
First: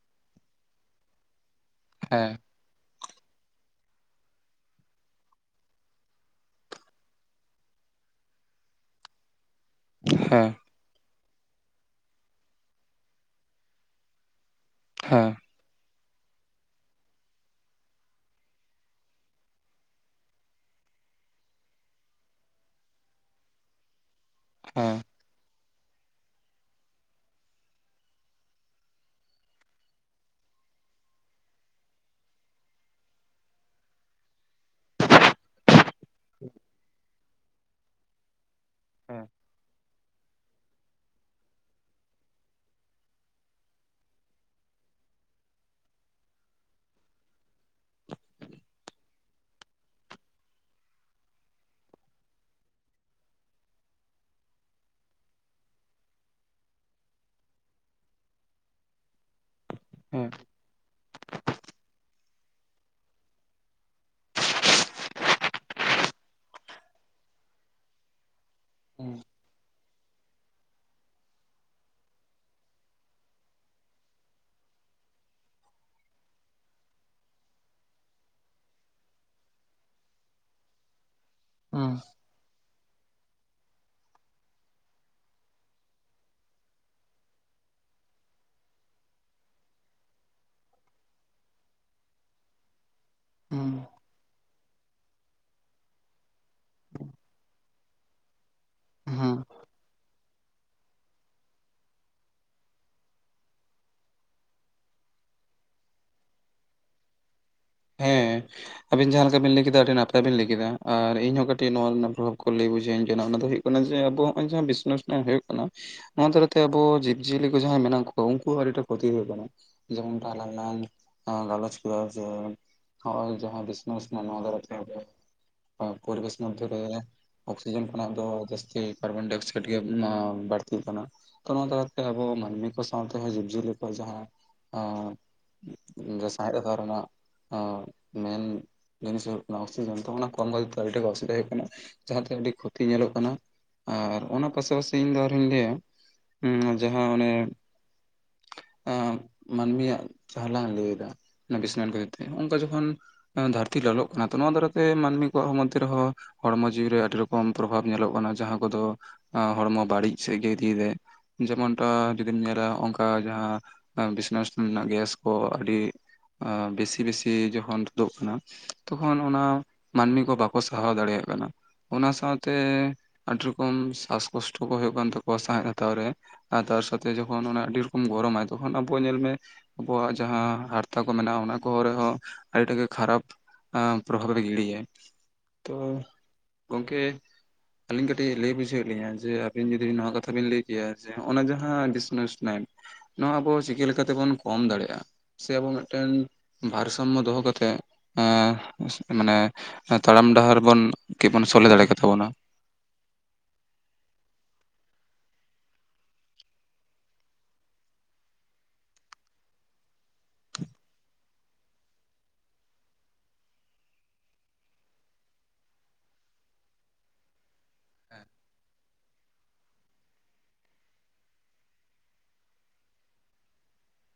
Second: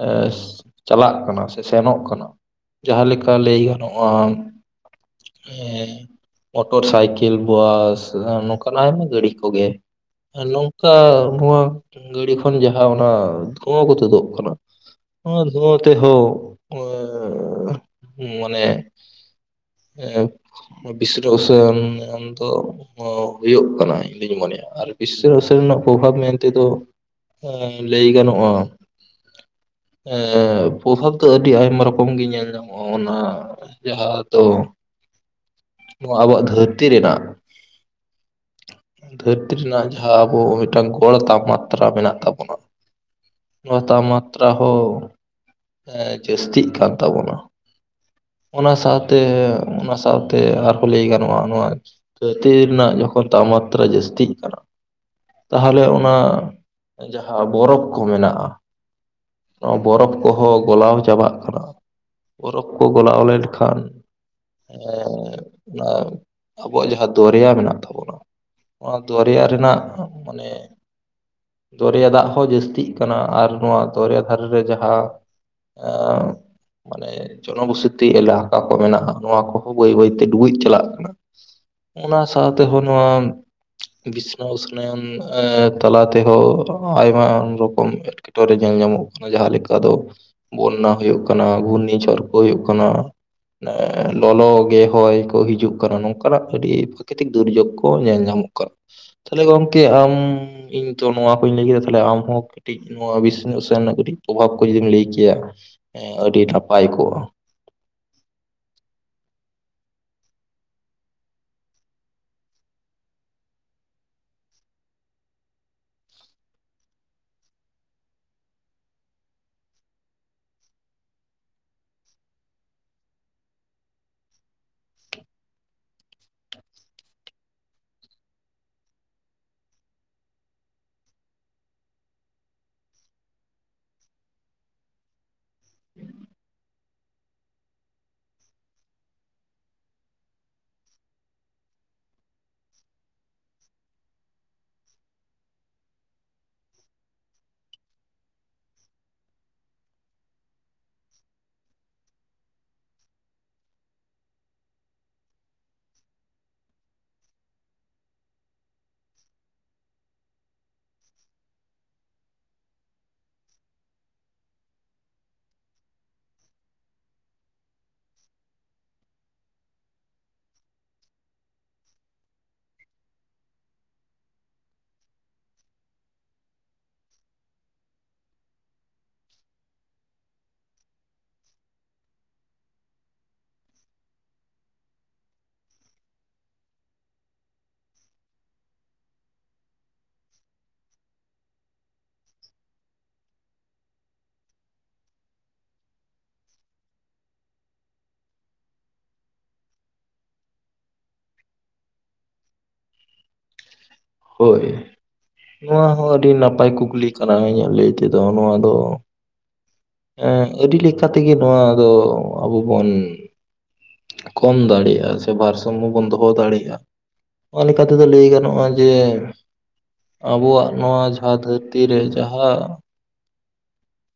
S2: ᱮᱸ ᱪᱟᱞᱟᱜ ᱠᱟᱱᱟ ᱥᱮ ᱥᱮᱱᱚᱜ ᱠᱟᱱᱟ
S1: ᱦᱮᱸ
S2: ᱡᱟᱦᱟᱸ ᱞᱮᱠᱟ ᱞᱟᱹᱭ ᱜᱟᱱᱚᱜᱼᱟ ᱮᱸ ᱢᱚᱴᱚᱨ ᱥᱟᱭᱠᱮᱞ ᱵᱟᱥ ᱮᱸ ᱱᱚᱝᱠᱟᱱᱟᱜ ᱟᱭᱢᱟ ᱜᱟᱹᱲᱤ ᱠᱚᱜᱮ᱾
S1: ᱦᱮᱸ ᱦᱮᱸ
S2: ᱱᱚᱝᱠᱟ ᱱᱚᱣᱟ ᱜᱟᱹᱲᱤ ᱠᱷᱚᱱ ᱡᱟᱦᱟᱸ ᱚᱱᱟ ᱫᱷᱩᱣᱟᱹ ᱠᱚ ᱛᱩᱫᱩᱜ ᱠᱟᱱᱟ᱾
S1: ᱦᱮᱸ
S2: ᱱᱚᱣᱟ ᱫᱷᱩᱣᱟᱹ ᱛᱮᱦᱚ ᱮᱸ ᱢᱟᱱᱮ ᱮᱸᱯ [unintelligible] ᱢᱮᱱᱫᱚ ᱦᱩᱭᱩᱜ ᱠᱟᱱᱟ ᱤᱧ ᱫᱚᱧ ᱢᱚᱱᱮᱭᱟ᱾ ᱟᱨ
S1: ᱦᱮᱸ
S2: [unintelligible] ᱱᱟᱜ ᱯᱚᱵᱷᱟᱵ ᱢᱮᱱᱛᱮ ᱫᱚ ᱮᱸ ᱞᱟᱹᱭ ᱜᱟᱱᱚᱜᱼᱟ ᱮᱸ ᱯᱚᱵᱷᱟᱵᱽ ᱫᱚ ᱟᱹᱰᱤ ᱟᱭᱢᱟ ᱨᱚᱠᱚᱢ ᱜᱮ ᱧᱮᱞ ᱧᱟᱢᱚᱜᱼᱟ ᱚᱱᱟ ᱡᱟᱦᱟᱸ ᱫᱚ ᱱᱚᱣᱟ ᱟᱵᱚᱣᱟᱜ ᱫᱷᱟᱹᱨᱛᱤ ᱨᱮᱱᱟᱜ
S1: ᱦᱮᱸ
S2: ᱫᱷᱟᱹᱨᱛᱤ ᱨᱮᱱᱟᱜ ᱡᱟᱦᱟᱸ ᱟᱵᱚ ‌ ᱢᱤᱫᱴᱟᱝ ᱜᱚᱲ ᱛᱟᱯᱢᱟᱛᱛᱨᱟ ᱢᱮᱱᱟᱜ ᱛᱟᱵᱚᱱᱟ, ᱱᱚᱣᱟ ᱛᱟᱯᱢᱟᱛ ᱛᱨᱟ ᱦᱚᱸ ᱡᱟᱹᱥᱛᱤᱜ ᱠᱟᱱ ᱛᱟᱵᱚᱱᱟ ᱾ ᱚᱱᱟ ᱥᱟᱶᱛᱮ ᱚᱱᱟ ᱥᱟᱶᱛᱮ ᱟᱨᱦᱚᱸ ᱞᱟᱹᱭ ᱜᱟᱱᱚᱜᱼᱟ ᱱᱚᱣᱟ ᱪᱷᱟᱹᱛᱤ ᱨᱮᱱᱟᱜ ᱡᱚᱠᱷᱚᱱ ᱛᱟᱯᱢᱟᱛᱛᱨᱟ ᱡᱟᱹᱥᱛᱤᱜ ᱠᱟᱱᱟ ᱛᱟᱦᱚᱞᱮ ᱚᱱᱟ ᱡᱟᱦᱟᱸ ᱵᱚᱨᱚᱯ ᱠᱚ ᱢᱮᱱᱟᱜᱼᱟ ᱾ ᱱᱚᱣᱟ ᱵᱚᱨᱚᱯᱷ
S1: ᱦᱮᱸ
S2: ᱠᱚᱦᱚᱸ ᱜᱚᱞᱟᱣ ᱪᱟᱵᱟᱜ ᱠᱟᱱᱟ, ᱵᱚᱨᱚᱯᱷ ᱠᱚ ᱜᱚᱞᱟᱣ ᱞᱮᱱᱠᱷᱟᱱ ᱮᱸ ᱚᱱᱟ ᱟᱵᱚᱣᱟᱜ ᱡᱟᱦᱟᱸ ᱫᱚᱨᱭᱟ ᱢᱮᱱᱟᱜ ᱛᱟᱵᱚᱱᱟ ᱚᱱᱟ ᱫᱚᱨᱭᱟ ᱨᱮᱱᱟᱜ ᱢᱟᱱᱮ ᱫᱚᱨᱭᱟ ᱫᱟᱜ ᱦᱚᱸ ᱡᱟᱹᱥᱛᱤᱜ ᱠᱟᱱᱟ, ᱟᱨ ᱱᱚᱣᱟ ᱫᱚᱨᱭᱟ ᱫᱷᱟᱨᱮ ᱨᱮ ᱡᱟᱦᱟᱸ ᱮᱸᱻ ᱢᱟᱱᱮ ᱡᱚᱱᱚ ᱵᱚᱥᱚᱛᱤ ᱮᱞᱟᱠᱟ ᱠᱚ ᱢᱮᱱᱟᱜᱼᱟ ᱱᱚᱣᱟ ᱠᱚᱦᱚᱸ ᱵᱟᱹᱭ ᱵᱟᱹᱭ ᱛᱮ ᱰᱩᱵᱩᱡ ᱪᱟᱞᱟᱜ ᱠᱟᱱᱟ ᱾ ᱚᱱᱟ ᱥᱟᱶ ᱛᱮᱦᱚᱸ ᱱᱚᱣᱟ ᱵᱤᱥᱱᱚ ᱩᱥᱱᱟᱚᱱ ᱛᱟᱞᱟ ᱛᱮᱦᱚᱸ ᱟᱭᱢᱟ ᱨᱚᱠᱚᱢ ᱮᱴᱠᱮᱴᱚᱬᱮ ᱧᱮᱞ ᱧᱟᱢᱚᱜ ᱠᱟᱱᱟ ᱡᱟᱦᱟᱸ ᱞᱮᱠᱟ ᱫᱚ ᱵᱚᱱᱱᱟ ᱦᱩᱭᱩᱜ ᱠᱟᱱᱟ, ᱜᱷᱩᱨᱱᱤ ᱡᱷᱚᱨ ᱠᱚ ᱦᱩᱭᱩᱜ ᱠᱟᱱᱟ
S1: ᱦᱮᱸ
S2: ᱾ ᱞᱚᱞᱚ ᱜᱮ ᱦᱚᱭ ᱠᱚ ᱦᱤᱡᱩᱜ ᱠᱟᱱᱟ ᱱᱚᱝᱠᱟᱱᱟᱜ ᱟᱹᱰᱤ ᱯᱨᱟᱠᱨᱤᱛᱤᱠ ᱫᱩᱨᱡᱳᱜᱽᱜᱳ ᱠᱚ ᱧᱮᱞ ᱧᱟᱢᱚᱜ ᱠᱟᱱᱟ,
S1: ᱦᱮᱸ
S2: ᱛᱟᱦᱚᱞᱮ ᱜᱚᱝ ᱜᱚᱝᱠᱮ ᱟᱢ ᱤᱧ ᱛᱚ ᱱᱚᱣᱟ ᱠᱚᱧ ᱞᱟᱹᱭ ᱠᱮᱫᱟ ᱛᱟᱦᱚᱞᱮ ᱟᱢᱦᱚᱸ ᱠᱟᱹᱴᱤᱡ ᱱᱚᱣᱟ ᱵᱤᱥ ᱛᱱᱟᱹᱜ ᱥᱮ ᱨᱮᱱᱟᱜ ᱠᱟᱹᱴᱤᱡ ᱯᱨᱚᱵᱷᱟᱵ ᱠᱚ ᱡᱩᱫᱤᱢ ᱞᱟᱹᱭ ᱠᱮᱭᱟ ᱟᱹᱰᱤ ᱱᱟᱯᱟᱭ ᱠᱚᱜᱼᱟ ᱾
S1: ᱦᱮᱸ ᱾ ᱟᱵᱤᱱ ᱡᱟᱦᱟᱸ ᱞᱮᱠᱟ ᱵᱤᱱ ᱞᱟᱹᱭ ᱠᱮᱫᱟ ᱟᱹᱰᱤ ᱱᱟᱯᱟᱭ ᱵᱤᱱ ᱞᱟᱹᱭ ᱠᱮᱫᱟ, ᱟᱨ ᱤᱧ ᱦᱚᱸ ᱠᱟᱹᱴᱤᱡ ᱱᱚᱣᱟ ᱨᱮᱱᱟᱜ ᱯᱨᱚᱵᱷᱟᱵᱽ ᱠᱚ ᱞᱟᱹᱭ ᱵᱩᱡᱷᱟᱹᱣ ᱤᱧ ᱠᱟᱱᱟ ᱚᱱᱟ ᱫᱚ ᱦᱩᱭᱩᱜ ᱠᱟᱱᱟ ᱡᱮ ᱟᱵᱚ ᱱᱚᱜ-ᱚᱭ ᱡᱟᱦᱟᱸ ᱵᱤᱥᱥᱚ ᱩᱥᱱᱚᱣᱚᱱ ᱦᱩᱭᱩᱜ ᱠᱟᱱᱟ ᱱᱚᱣᱟ ᱫᱟᱨᱟᱭ ᱛᱮ ᱟᱵᱚ ᱡᱤᱵᱽ ᱡᱤᱭᱟᱹᱞᱤ ᱠᱚ ᱡᱟᱦᱟᱸᱭ ᱢᱮᱱᱟᱜ ᱠᱚᱣᱟ ᱩᱱᱠᱩ ᱦᱚᱸ ᱟᱹᱰᱤ ᱴᱟᱜ ᱠᱷᱚᱛᱤ ᱦᱳᱭᱳᱜ ᱠᱟᱱᱟ ᱾ ᱡᱮᱢᱚᱱ ᱟᱞᱟᱝ ᱞᱟᱝ ᱜᱟᱞᱚᱪ ᱠᱮᱫᱟ ᱡᱮ ᱦᱚᱜ-ᱚᱭ ᱡᱟᱦᱟᱸ ᱵᱤᱥᱥᱚ ᱩᱥᱱᱚᱭᱚᱱ ᱱᱚᱣᱟ ᱫᱟᱨᱟᱭ ᱛᱮᱜᱮ ᱯᱚᱨᱤᱵᱮᱥ ᱢᱚᱫᱽᱫᱷᱮ ᱨᱮ ᱚᱠᱥᱤᱡᱮᱱ ᱠᱷᱚᱱᱟᱜ ᱫᱚ ᱡᱟᱹᱥᱛᱤ ᱠᱟᱨᱵᱚᱱᱰᱟᱭ ᱚᱠᱥᱟᱭᱤᱰ ᱜᱮ ᱮᱸ ᱵᱟᱹᱲᱛᱤᱜ ᱠᱟᱱᱟ ᱾ ᱛᱚ ᱚᱱᱟ ᱛᱟᱞᱟ ᱛᱮ ᱟᱵᱚ ᱢᱟᱹᱱᱢᱤ ᱠᱚ ᱥᱟᱶᱛᱮ ᱦᱚᱸ ᱡᱤᱵᱽ ᱡᱤᱭᱟᱹᱞᱤ ᱠᱚᱣᱟᱜ ᱡᱟᱦᱟᱸ ᱮᱸ ᱡᱮ ᱥᱟᱸᱦᱮᱫ ᱦᱟᱛᱚᱣ ᱨᱮᱱᱟᱜ ᱟᱸ ᱢᱮᱱ ᱡᱤᱱᱤᱥ ᱦᱩᱭᱩᱜ ᱠᱟᱱᱟ ᱚᱠᱥᱤᱡᱮᱱ, ᱛᱚ ᱚᱱᱟ ᱠᱚᱢ ᱠᱷᱛᱤᱨ ᱛᱮ ᱟᱹᱰᱤ ᱴᱟᱜ ᱚᱥᱩᱵᱤᱫᱟ ᱦᱩᱭᱩᱜ ᱠᱟᱱᱟ ᱡᱟᱦᱟᱸ ᱛᱮ ᱟᱹᱰᱤ ᱠᱷᱚᱛᱤ ᱧᱮᱞᱚᱜ ᱠᱟᱱᱟ ᱾ ᱟᱨ ᱚᱱᱟ ᱯᱟᱥᱟᱯᱟᱥᱤ ᱤᱧ ᱫᱚ ᱟᱨᱦᱚᱧ ᱞᱟᱹᱭᱟ ᱡᱟᱦᱟᱸ ᱚᱱᱮ ᱢᱟᱹᱱᱢᱤᱭᱟᱜ ᱡᱟᱦᱟᱸ ᱞᱟᱝ ᱞᱟᱹᱭᱫᱟ ᱚᱱᱟ ᱵᱤᱥᱱᱚᱭᱚᱱ ᱠᱷᱛᱤᱨ ᱛᱮ ᱱᱚᱜ-ᱚᱱᱠᱟ ᱡᱚᱠᱷᱚᱱ ᱫᱷᱟᱹᱨᱛᱤ ᱞᱚᱞᱚᱜ ᱠᱟᱱᱟ ᱛᱚ ᱱᱚᱣᱟ ᱫᱟᱨᱟᱭ ᱛᱮ ᱢᱟᱹᱱᱢᱤ ᱠᱚᱣᱟᱜ ᱢᱚᱫᱽᱫᱷᱮ ᱨᱮᱦᱚᱸ ᱦᱚᱲᱢᱚ ᱡᱤᱣᱤ ᱨᱮ ᱟᱹᱰᱤ ᱨᱚᱠᱚᱢ ᱯᱨᱚᱵᱷᱟᱵᱽ ᱧᱮᱞᱚᱜ ᱠᱟᱱᱟ ᱡᱟᱦᱟᱸ ᱠᱚᱫᱚ ᱦᱚᱲᱢᱚ ᱵᱟᱹᱲᱤᱡ ᱥᱮᱫ ᱜᱮ ᱤᱫᱤᱭᱮᱫᱟᱭ ᱾ ᱡᱮᱢᱚᱱ ᱴᱟ ᱡᱩᱫᱤᱢ ᱧᱮᱞᱟ ᱚᱱᱠᱟ ᱡᱟᱦᱟᱸ ᱵᱤᱥᱱᱚ ᱩᱥᱱᱚᱣᱚᱱ ᱨᱮᱱᱟᱜ ᱜᱮᱥ ᱠᱚ ᱟᱹᱰᱤ ᱟᱸ ᱵᱮᱥᱤ ᱵᱮᱥᱤ ᱡᱚᱠᱷᱚᱱ ᱛᱩᱫᱚᱜ ᱠᱟᱱᱟ ᱛᱚᱠᱷᱚᱱ ᱚᱱᱟ ᱢᱟᱹᱱᱢᱤ ᱠᱚ ᱵᱟᱠᱚ ᱥᱟᱦᱟᱣ ᱫᱟᱲᱮᱭᱟᱜ ᱠᱟᱱᱟ ᱾ ᱚᱱᱟ ᱥᱟᱶᱛᱮ ᱟᱹᱰᱤ ᱨᱚᱠᱚᱢ ᱥᱟᱥ ᱠᱚᱥᱴᱚ ᱠᱚ ᱦᱩᱭᱩᱜ ᱠᱟᱱ ᱛᱟᱠᱚᱣᱟ ᱥᱟᱦᱮᱸᱫ ᱦᱟᱛᱟᱣ ᱨᱮ ᱾ ᱟᱨ ᱛᱟᱨ ᱥᱟᱛᱮ ᱡᱚᱠᱷᱚᱱ ᱟᱹᱰᱤ ᱨᱚᱠᱚᱢ ᱜᱚᱨᱚᱢ ᱟᱭ ᱛᱚᱠᱷᱚᱱ ᱟᱵᱚ ᱧᱮᱞ ᱢᱮ ᱟᱵᱚᱣᱟᱜ ᱡᱟᱦᱟᱸ ᱦᱟᱨᱛᱟ ᱠᱚ ᱢᱮᱱᱟᱜᱼᱟ ᱚᱱᱟ ᱠᱚ ᱨᱮ ᱦᱚᱸ ᱟᱹᱰᱤ ᱴᱟ ᱜᱮ ᱠᱷᱟᱨᱟᱯ ᱮᱸ ᱯᱨᱚᱵᱷᱟᱵ ᱨᱮ ᱜᱤᱲᱤᱭᱟᱭ ᱾ ᱛᱚ ᱜᱚᱢᱠᱮ ᱟᱹᱞᱤᱧ ᱠᱟᱹᱴᱤᱡ ᱞᱟᱹᱭ ᱵᱩᱡᱷᱟᱹᱣᱮᱫ ᱞᱤᱧᱟᱹ ᱡᱮ ᱟᱹᱵᱤᱱ ᱡᱩᱫᱤ ᱱᱚᱣᱟ ᱠᱟᱛᱷᱟ ᱵᱤᱱ ᱞᱟᱹᱭ ᱠᱮᱭᱟ ᱡᱮ ᱦᱚᱜ-ᱚᱱᱟ ᱡᱟᱦᱟᱸ ᱵᱤᱥᱱᱚ ᱩᱥᱱᱚᱣᱚᱱ ᱱᱚᱣᱟ ᱟᱵᱚ ᱪᱤᱠᱟᱹ ᱞᱮᱠᱟᱛᱮᱵᱚᱱ ᱠᱚᱢ ᱫᱟᱲᱮᱜᱼᱟ? ᱥᱮ ᱟᱵᱚ ᱢᱮᱫᱴᱮᱱ ᱵᱷᱟᱨᱥᱟᱢᱢᱚ ᱫᱚᱦᱚ ᱠᱟᱛᱮᱫ ᱮᱸ ᱢᱟᱱᱮ ᱛᱟᱲᱟᱢ ᱰᱟᱦᱟᱨ ᱵᱚᱱ ᱠᱮᱵᱚᱱ ᱥᱚᱞᱦᱮ ᱫᱟᱲᱮ ᱠᱮᱛᱟᱵᱚᱱᱟ ᱾
S2: ᱦᱳᱭ ᱱᱚᱣᱟ ᱦᱚᱸ ᱟᱹᱰᱤ ᱱᱟᱯᱟᱭ ᱠᱩᱠᱞᱤ ᱠᱟᱱᱟ ᱤᱧᱟᱹᱜ ᱞᱟᱹᱭ ᱛᱮᱫᱚ ᱱᱚᱣᱟ ᱫᱚ᱾ ᱮᱸ ᱟᱹᱰᱤ ᱞᱮᱠᱟ ᱛᱮᱜᱮ ᱱᱚᱣᱟ ᱫᱚ ᱟᱵᱚ ᱵᱚᱱ ᱠᱚᱢ ᱫᱟᱲᱮᱭᱟᱜᱼᱟ ᱥᱮ ᱵᱷᱟᱨ ᱥᱟᱢᱢᱚ ᱵᱚᱱ ᱫᱚᱦᱚ ᱫᱟᱲᱮᱭᱟᱜᱼᱟ ᱚᱱᱟ ᱞᱮᱠᱟ ᱛᱮᱫᱚ ᱞᱟᱹᱭ ᱜᱟᱱᱚᱜᱼᱟ ᱡᱮ ᱟᱵᱚᱣᱟᱜ ᱱᱚᱣᱟ ᱡᱟᱦᱟᱸ ᱫᱷᱟᱹᱨᱛᱤ ᱨᱮ ᱡᱟᱦᱟᱸ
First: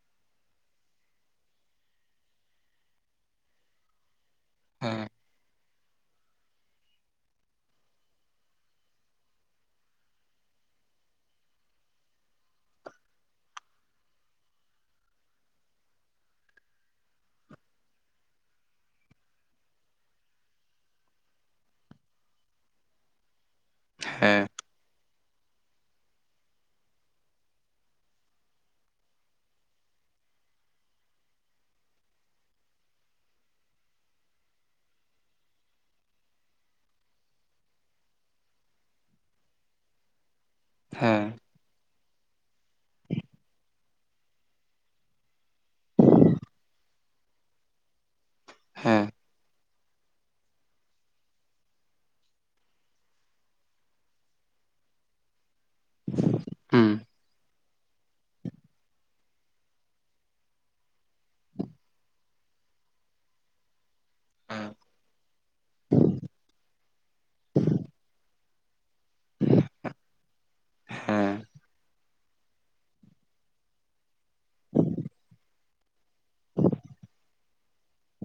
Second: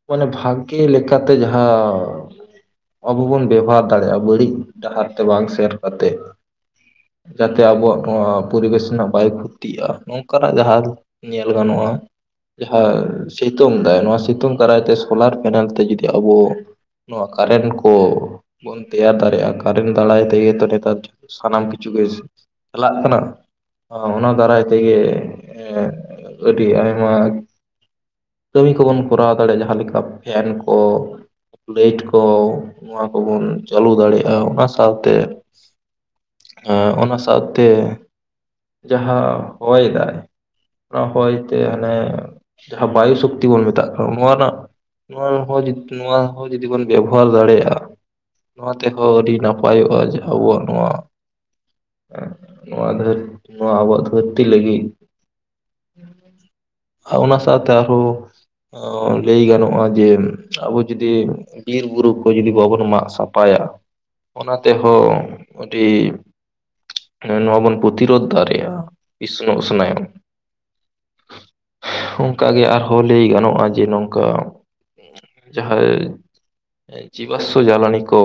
S2: ᱢᱟᱱᱮ ᱵᱷᱟᱜᱮ ᱞᱮᱠᱟᱛᱮ ᱡᱟᱦᱟᱸ ᱟᱵᱚ ᱵᱚᱱ ᱵᱮᱵᱚᱦᱟᱨ ᱫᱟᱲᱮᱭᱟᱜᱼᱟ᱾ ᱵᱟᱹᱲᱤᱡ
S1: ᱦᱮᱸ
S2: ᱰᱟᱦᱟᱨ ᱛᱮ ᱵᱟᱝ ᱥᱮᱨ ᱠᱟᱛᱮᱫ᱾ ᱡᱟᱛᱮ ᱟᱵᱚᱣᱟᱜ ᱱᱚᱣᱟ ᱯᱚᱨᱤᱵᱮᱥ ᱨᱮᱱᱟᱜ ᱵᱟᱭ ᱠᱷᱚᱛᱤᱜᱼᱟ ᱱᱚᱝ ᱠᱟᱱᱟᱜ ᱡᱟᱦᱟᱸ ᱧᱮᱞ ᱜᱟᱱᱚᱜᱼᱟ, ᱡᱟᱦᱟᱸ ᱥᱤᱛᱩᱝ ᱫᱟᱭ ᱱᱚᱣᱟ ᱥᱤᱛᱩᱝ ᱫᱟᱨᱟᱭ ᱛᱮ ᱥᱳᱞᱟᱨ ᱯᱮᱱᱮᱞ ᱛᱮ ᱡᱩᱫᱤ ᱟᱵᱚ ᱱᱚᱣᱟ ᱠᱟᱨᱮᱱ ᱠᱚ ᱵᱚᱱ ᱛᱮᱭᱟᱨ ᱫᱟᱲᱮᱭᱟᱜᱼᱟ ᱠᱟᱨᱮᱱ ᱫᱟᱨᱟᱭ ᱛᱮᱜᱮ ᱛᱚ ᱱᱮᱛᱟᱨ ᱥᱟᱱᱟᱢ ᱠᱤᱪᱷᱩ ᱜᱮ ᱪᱟᱞᱟᱜ ᱠᱟᱱᱟ ᱚᱱᱟ
S1: ᱦᱮᱸ
S2: ᱫᱟᱨᱟᱭ ᱛᱮᱜᱮ ᱟᱹᱰᱤ ᱟᱭᱢᱟ ᱠᱟᱹᱢᱤ ᱠᱚᱵᱚᱱ ᱠᱚᱨᱟᱣ [unintelligible] ᱡᱟᱦᱟᱸ ᱞᱮᱠᱟ ᱯᱷᱮᱱ ᱠᱚ, ᱞᱟᱹᱭᱤᱴ ᱠᱚ, ᱱᱚᱣᱟ ᱠᱚᱵᱚᱱ ᱪᱟᱹᱞᱩ ᱫᱟᱲᱮᱭᱟᱜᱼᱟ᱾ ᱚᱱᱟ ᱥᱟᱶᱛᱮ ᱦᱮᱸ ᱚᱱᱟ ᱥᱟᱶᱛᱮ, ᱡᱟᱦᱟᱸ ᱦᱚᱭ ᱫᱟᱭ ᱚᱱᱟ ᱦᱚᱭ
S1: ᱦᱮᱸ
S2: ᱛᱮ ᱦᱟᱱᱮ ᱡᱟᱦᱟᱸ ᱵᱟᱭᱩ ᱥᱚᱠᱛᱤ ᱵᱚᱱ ᱢᱮᱛᱟᱜ ᱠᱟᱱᱟ᱾ ᱱᱚᱣᱟ ᱨᱮᱱᱟᱜ ᱱᱚᱣᱟ ᱦᱚᱸ [unintelligible] ᱱᱚᱣᱟ ᱦᱚᱸ ᱡᱩᱫᱤ ᱵᱚᱱ ᱵᱮᱵᱚᱦᱟᱨ ᱫᱟᱲᱮᱭᱟᱜᱼᱟ᱾ ᱱᱚᱣᱟ
S1: ᱦᱮᱸ
S2: ᱛᱮᱦᱚᱸ ᱟᱹᱰᱤ ᱱᱟᱯᱟᱭᱚᱜᱼᱟ ᱡᱟᱷᱟ ᱟᱵᱚᱣᱟᱜ ᱱᱚᱣᱟ ᱱᱚᱣᱟ ᱫᱦᱟᱹᱨ ᱱᱚᱣᱟ ᱟᱵᱚᱣᱟᱜ ᱫᱷᱟᱹᱨᱛᱤ ᱞᱟᱹᱜᱤᱫ᱾ [inaudible]
S1: ᱦᱩᱸ
S2: ᱟᱨ ᱚᱱᱟ ᱥᱟᱶᱛᱮ ᱟᱨᱦᱚᱸ ᱚᱻ ᱞᱟᱹᱭ ᱜᱟᱱᱚᱜᱼᱟ ᱡᱮ ᱟᱵᱚ ᱡᱩᱫᱤ ᱵᱤᱨ ᱵᱩᱨᱩ ᱠᱚ ᱡᱩᱫᱤ ᱵᱟᱵᱚᱱ ᱢᱟᱜ ᱥᱟᱯᱷᱟᱭᱟ᱾ ᱚᱱᱟ
S1: ᱦᱮᱸ
S2: ᱛᱮᱦᱚᱸ ᱟᱹᱰᱤ ᱱᱚᱣᱟ ᱵᱚᱱ ᱯᱨᱚᱛᱤᱨᱳᱫᱷ ᱫᱟᱲᱮᱭᱟᱜᱼᱟ᱾ ᱤᱥᱱᱚᱜ ᱥᱱᱟᱭ
S1: ᱦᱮᱸ
S2: ᱚᱱᱠᱟ ᱟᱨᱦᱚᱸ ᱞᱟᱹᱭ ᱜᱟᱱᱚᱜ -ᱟ ᱡᱮ ᱱᱚᱝᱠᱟ ᱡᱟᱦᱟᱸᱭ ᱡᱤᱵᱟᱥᱥᱚ ᱡᱟᱞᱟᱱᱤ ᱠᱚ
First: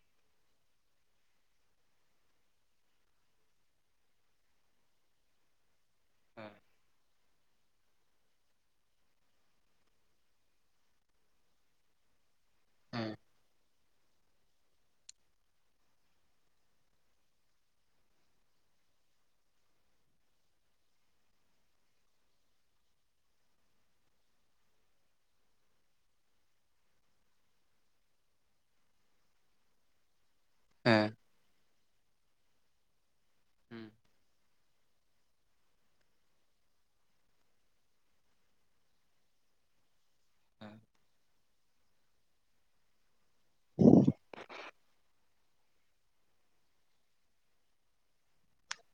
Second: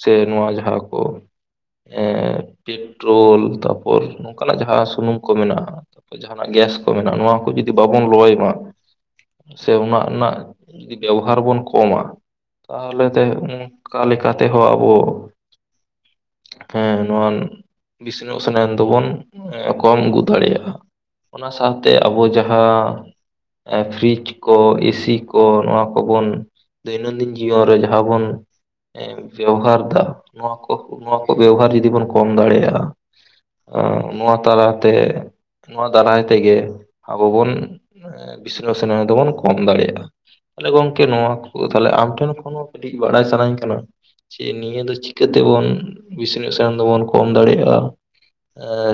S2: ᱥᱮ ᱱᱚᱣᱟ ᱡᱟᱦᱟᱸ ᱠᱚ ᱮᱻ ᱯᱮᱴᱨᱳᱞ ᱛᱟᱨᱯᱚᱨ ᱱᱚᱝᱠᱟᱱᱟᱜ ᱡᱟᱦᱟᱸ ᱥᱩᱱᱩᱢ ᱠᱚ ᱢᱮᱱᱟᱜᱼᱟ᱾ ᱡᱟᱦᱟᱱᱟᱜ ᱜᱮᱥ ᱠᱚ ᱢᱮᱱᱟᱜᱼᱟ ᱱᱚᱣᱟ ᱠᱚ ᱡᱩᱫᱤ ᱵᱟᱵᱚᱱ ᱞᱚᱭ ᱢᱟ᱾ ᱥᱮ ᱚᱱᱟ ᱨᱮᱱᱟᱜ ᱡᱩᱫᱤ ᱵᱮᱣᱦᱟᱨ ᱵᱚᱱ ᱠᱚᱢᱟ ᱛᱟᱦᱚᱞᱮ ᱛᱮ ᱚᱠᱟ ᱞᱮᱠᱟ ᱛᱮᱦᱚᱸ ᱟᱵᱚ, ᱦᱮᱸ ᱱᱚᱣᱟᱱ ᱵᱤᱥᱱᱟᱹᱣ ᱥᱟᱱᱟᱧ ᱫᱚᱵᱚᱱ ᱠᱚᱢ ᱟᱹᱜᱩ ᱫᱟᱲᱮᱭᱟᱜᱼᱟ᱾ ᱚᱱᱟ ᱥᱟᱶᱛᱮ ᱟᱵᱚ ᱡᱟᱦᱟᱸ ᱯᱷᱨᱤᱡᱽ᱾ ᱠᱚ ᱮᱥᱤ ᱠᱚ ᱱᱚᱣᱟ ᱠᱚᱵᱚᱱ ᱫᱳᱭᱱᱤᱠ ᱡᱤᱭᱚᱱ ᱨᱮ ᱡᱟᱦᱟᱸ ᱵᱚᱱ᱾ ᱵᱮᱣᱦᱟᱨ ᱫᱟ ᱱᱚᱣᱟ ᱠᱚ
S1: ᱦᱮᱸ
S2: ᱱᱚᱣᱟ ᱠᱚ ᱵᱮᱣᱦᱟᱨ ᱡᱩᱫᱤ ᱵᱚᱱ ᱠᱚᱢ ᱫᱟᱲᱮᱭᱟᱜᱼᱟ᱾
S1: ᱦᱩᱸ
S2: ᱱᱚᱣᱟ ᱛᱟᱞᱟᱛᱮ ᱱᱚᱣᱟ ᱫᱟᱨᱟᱭ ᱛᱮᱜᱮ ᱟᱵᱚ ᱵᱚᱱ ᱵᱤᱥᱱᱳᱥᱚᱱᱟ ᱫᱚᱵᱚᱱ ᱠᱚᱢ ᱫᱟᱲᱮᱭᱟᱜᱼᱟ᱾ ᱛᱟᱦᱞᱮ
S1: ᱦᱮᱸ
S2: ᱜᱚᱝᱠᱮ ᱱᱚᱣᱟ ᱠᱚ ᱛᱟᱦᱚᱞᱮ ᱟᱢ ᱴᱷᱮᱱ ᱠᱷᱚᱱ ᱦᱚᱸ ᱠᱟᱹᱴᱤᱡ ᱵᱟᱲᱟᱭ ᱥᱟᱱᱟᱧ ᱠᱟᱱᱟ᱾ ᱪᱮ ᱱᱤᱭᱟᱹ ᱫᱚ ᱪᱤᱠᱟᱹᱛᱮᱵᱚᱱ ᱵᱮᱥ-ᱧᱚᱜ-ᱥᱮᱱ ᱫᱚᱵᱚᱱ ᱠᱚᱢ ᱫᱟᱲᱮᱭᱟᱜᱼᱟ᱾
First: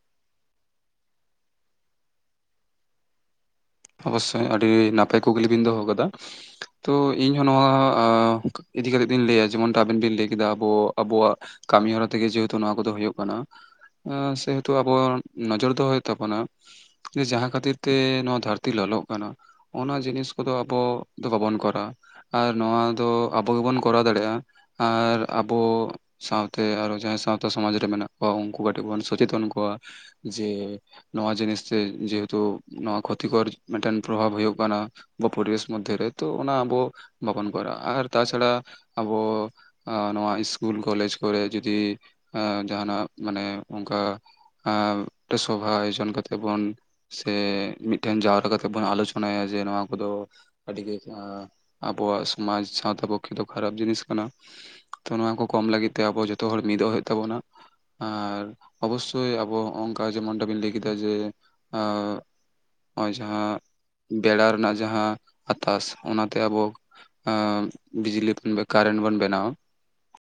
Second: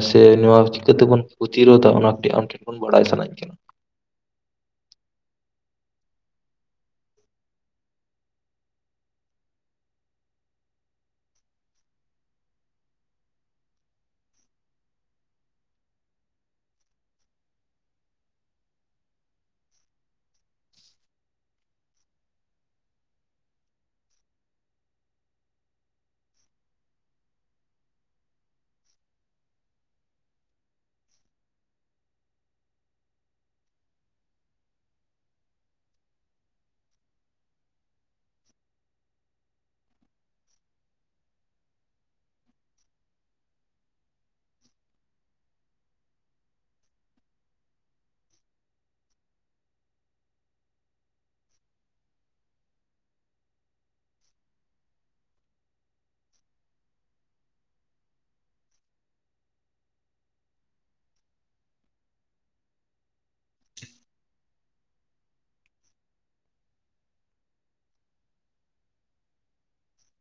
S2: ᱥᱮ ᱱᱚᱣᱟ ᱪᱤᱠᱟᱹᱛᱮᱵᱩᱱ ᱯᱨᱚᱛᱤᱨᱳᱫᱟ ᱚᱱᱟ ᱠᱟᱹᱴᱤᱜ ᱟᱢ ᱴᱷᱮᱱ ᱠᱷᱚᱱ ᱵᱟᱲᱟᱭ ᱥᱟᱱᱟᱧ ᱠᱟᱱᱟ᱾
S1: ᱚᱵᱚᱥᱥᱳᱭ ᱟᱹᱰᱤ ᱱᱟᱯᱟᱭ ᱠᱩᱠᱞᱤ ᱵᱤᱱ ᱫᱚᱦᱚ ᱟᱠᱟᱫᱟ᱾ ᱛᱚ ᱤᱧ ᱦᱚᱸ ᱱᱚᱣᱟ ᱤᱫᱤ ᱠᱟᱛᱮ ᱛᱤᱧ ᱞᱟᱹᱭᱟ ᱡᱮᱢᱚᱱ ᱟᱵᱮᱱ ᱵᱤᱱ ᱞᱟᱹᱭ ᱠᱮᱫᱟ ᱟᱵᱚ ᱟᱵᱚᱣᱟᱜ᱾ ᱠᱟᱹᱢᱤ ᱦᱚᱨᱟ ᱛᱮᱜᱮ ᱡᱮᱦᱮᱛᱩ ᱱᱚᱣᱟ ᱠᱚᱫᱚ ᱦᱩᱭᱩᱜ ᱠᱟᱱᱟ᱾ ᱮᱸ ᱥᱮᱦᱮᱛᱩ ᱟᱵᱚᱭᱟᱜ ᱱᱚᱡᱚᱨ ᱫᱚᱦᱚ ᱦᱩᱭᱩᱜ ᱛᱟᱵᱚᱱᱟ, ᱡᱮ ᱡᱟᱦᱟᱸ ᱠᱷᱟᱹᱛᱤᱨ ᱛᱮ ᱱᱚᱣᱟ ᱫᱷᱟᱹᱨ ᱛᱤ ᱞᱟᱞᱚᱜ ᱠᱟᱱᱟ ᱚᱱᱟ ᱡᱤᱱᱤᱥ ᱠᱚᱫᱚ ᱟᱵᱚ ᱫᱚ ᱵᱟᱵᱚᱱ ᱠᱚᱨᱟᱣᱟ᱾ ᱟᱨ ᱱᱚᱣᱟ ᱫᱚ ᱟᱵᱚ ᱜᱮᱵᱚᱱ ᱠᱚᱨᱟᱣ ᱫᱟᱲᱮᱜᱼᱟ, ᱟᱨ ᱟᱵᱚ ᱥᱟᱶᱛᱮ ᱟᱨᱚ ᱡᱟᱦᱟᱸᱭ ᱥᱟᱶᱛᱟ ᱥᱚᱢᱟᱡᱽ ᱨᱮ ᱢᱮᱱᱟᱜ ᱠᱚᱣᱟ ᱩᱱᱠᱩ ᱠᱟᱹᱴᱤᱡ ᱵᱚᱱ ᱥᱚᱪᱮᱛᱚᱱ ᱠᱚᱣᱟ᱾ ᱡᱮ ᱱᱚᱣᱟ ᱡᱤᱱᱤᱥ ᱛᱮ ᱡᱮᱦᱮᱛᱩ ᱱᱚᱣᱟ ᱠᱷᱚᱛᱤᱠᱚᱨ ᱢᱤᱫᱴᱮᱱ ᱯᱨᱚᱵᱷᱟᱵᱽ ᱦᱩᱭᱩᱜ ᱠᱟᱱᱟ᱾ ᱟᱵᱚᱣᱟᱜ ᱯᱚᱨᱤᱵᱮᱥ ᱢᱚᱫᱽᱫᱷᱮ ᱨᱮ, ᱛᱚ ᱚᱱᱟ ᱟᱵᱚ ᱵᱟᱵᱚᱱ ᱠᱚᱨᱟᱣᱟ ᱟᱨ ᱛᱟᱪᱷᱟᱲᱟ ᱟᱵᱚ ᱟ ᱱᱚᱣᱟ ᱤᱥᱠᱩᱞ ᱠᱚᱞᱮᱡᱽ ᱠᱚᱨᱮ ᱡᱩᱫᱤ ᱮᱸ ᱡᱟᱦᱟᱱᱟᱜ ᱢᱟᱱᱮ ᱚᱱᱠᱟ ᱮᱸ ᱢᱮᱫᱴᱮᱱ ᱥᱚᱵᱷᱟ ᱟᱭᱳᱡᱚᱱ ᱠᱟᱛᱮ ᱵᱚᱱ ᱥᱮ ᱢᱤᱫᱴᱷᱮᱱ ᱡᱟᱣᱨᱟ ᱠᱟᱛᱮ ᱛᱮᱵᱚᱱ ᱟᱞᱳᱪᱚᱱᱟᱭᱟ ᱡᱮ ᱱᱚᱣᱟ ᱠᱚᱫᱚ ᱟᱹᱰᱤᱜᱮ ᱡᱟᱦᱟᱸ ᱟᱵᱚᱣᱟᱜ ᱥᱚᱢᱟᱡᱽ ᱥᱟᱶᱛᱟ ᱯᱚᱠᱠᱷᱮ ᱫᱚ ᱠᱷᱟᱨᱟᱯ ᱡᱤᱱᱤᱥ ᱠᱟᱱᱟ᱾ ᱛᱚ ᱱᱚᱣᱟ ᱠᱚ ᱠᱚᱢ ᱞᱟᱹᱜᱤᱫ ᱛᱮ ᱟᱵᱚ ᱡᱷᱚᱛᱚ ᱦᱚᱲ ᱢᱤᱫᱚᱜ ᱦᱩᱭᱩᱜ ᱛᱟᱵᱚᱱᱟ᱾ ᱟᱨ ᱚᱵᱚᱥᱥᱳᱭ ᱟᱵᱚ ᱚᱱᱠᱟ ᱡᱮᱢᱚᱱ ᱚᱸᱰᱮ ᱵᱤᱱ ᱞᱟᱹᱭ ᱠᱮᱫᱟ ᱡᱮ ᱮᱸ ᱦᱚᱸᱜᱼᱚᱭ ᱡᱟᱦᱟᱸ ᱵᱮᱲᱟ ᱨᱮᱱᱟᱜ ᱡᱟᱦᱟᱸ ᱟᱛᱟᱥ, ᱚᱱᱟᱛᱮ ᱟᱵᱚ ᱮᱸ ᱵᱤᱡᱽᱞᱤᱛ ᱠᱤᱱᱵᱟ ᱠᱟᱨᱮᱱᱴ ᱵᱮᱱᱟᱣᱟ,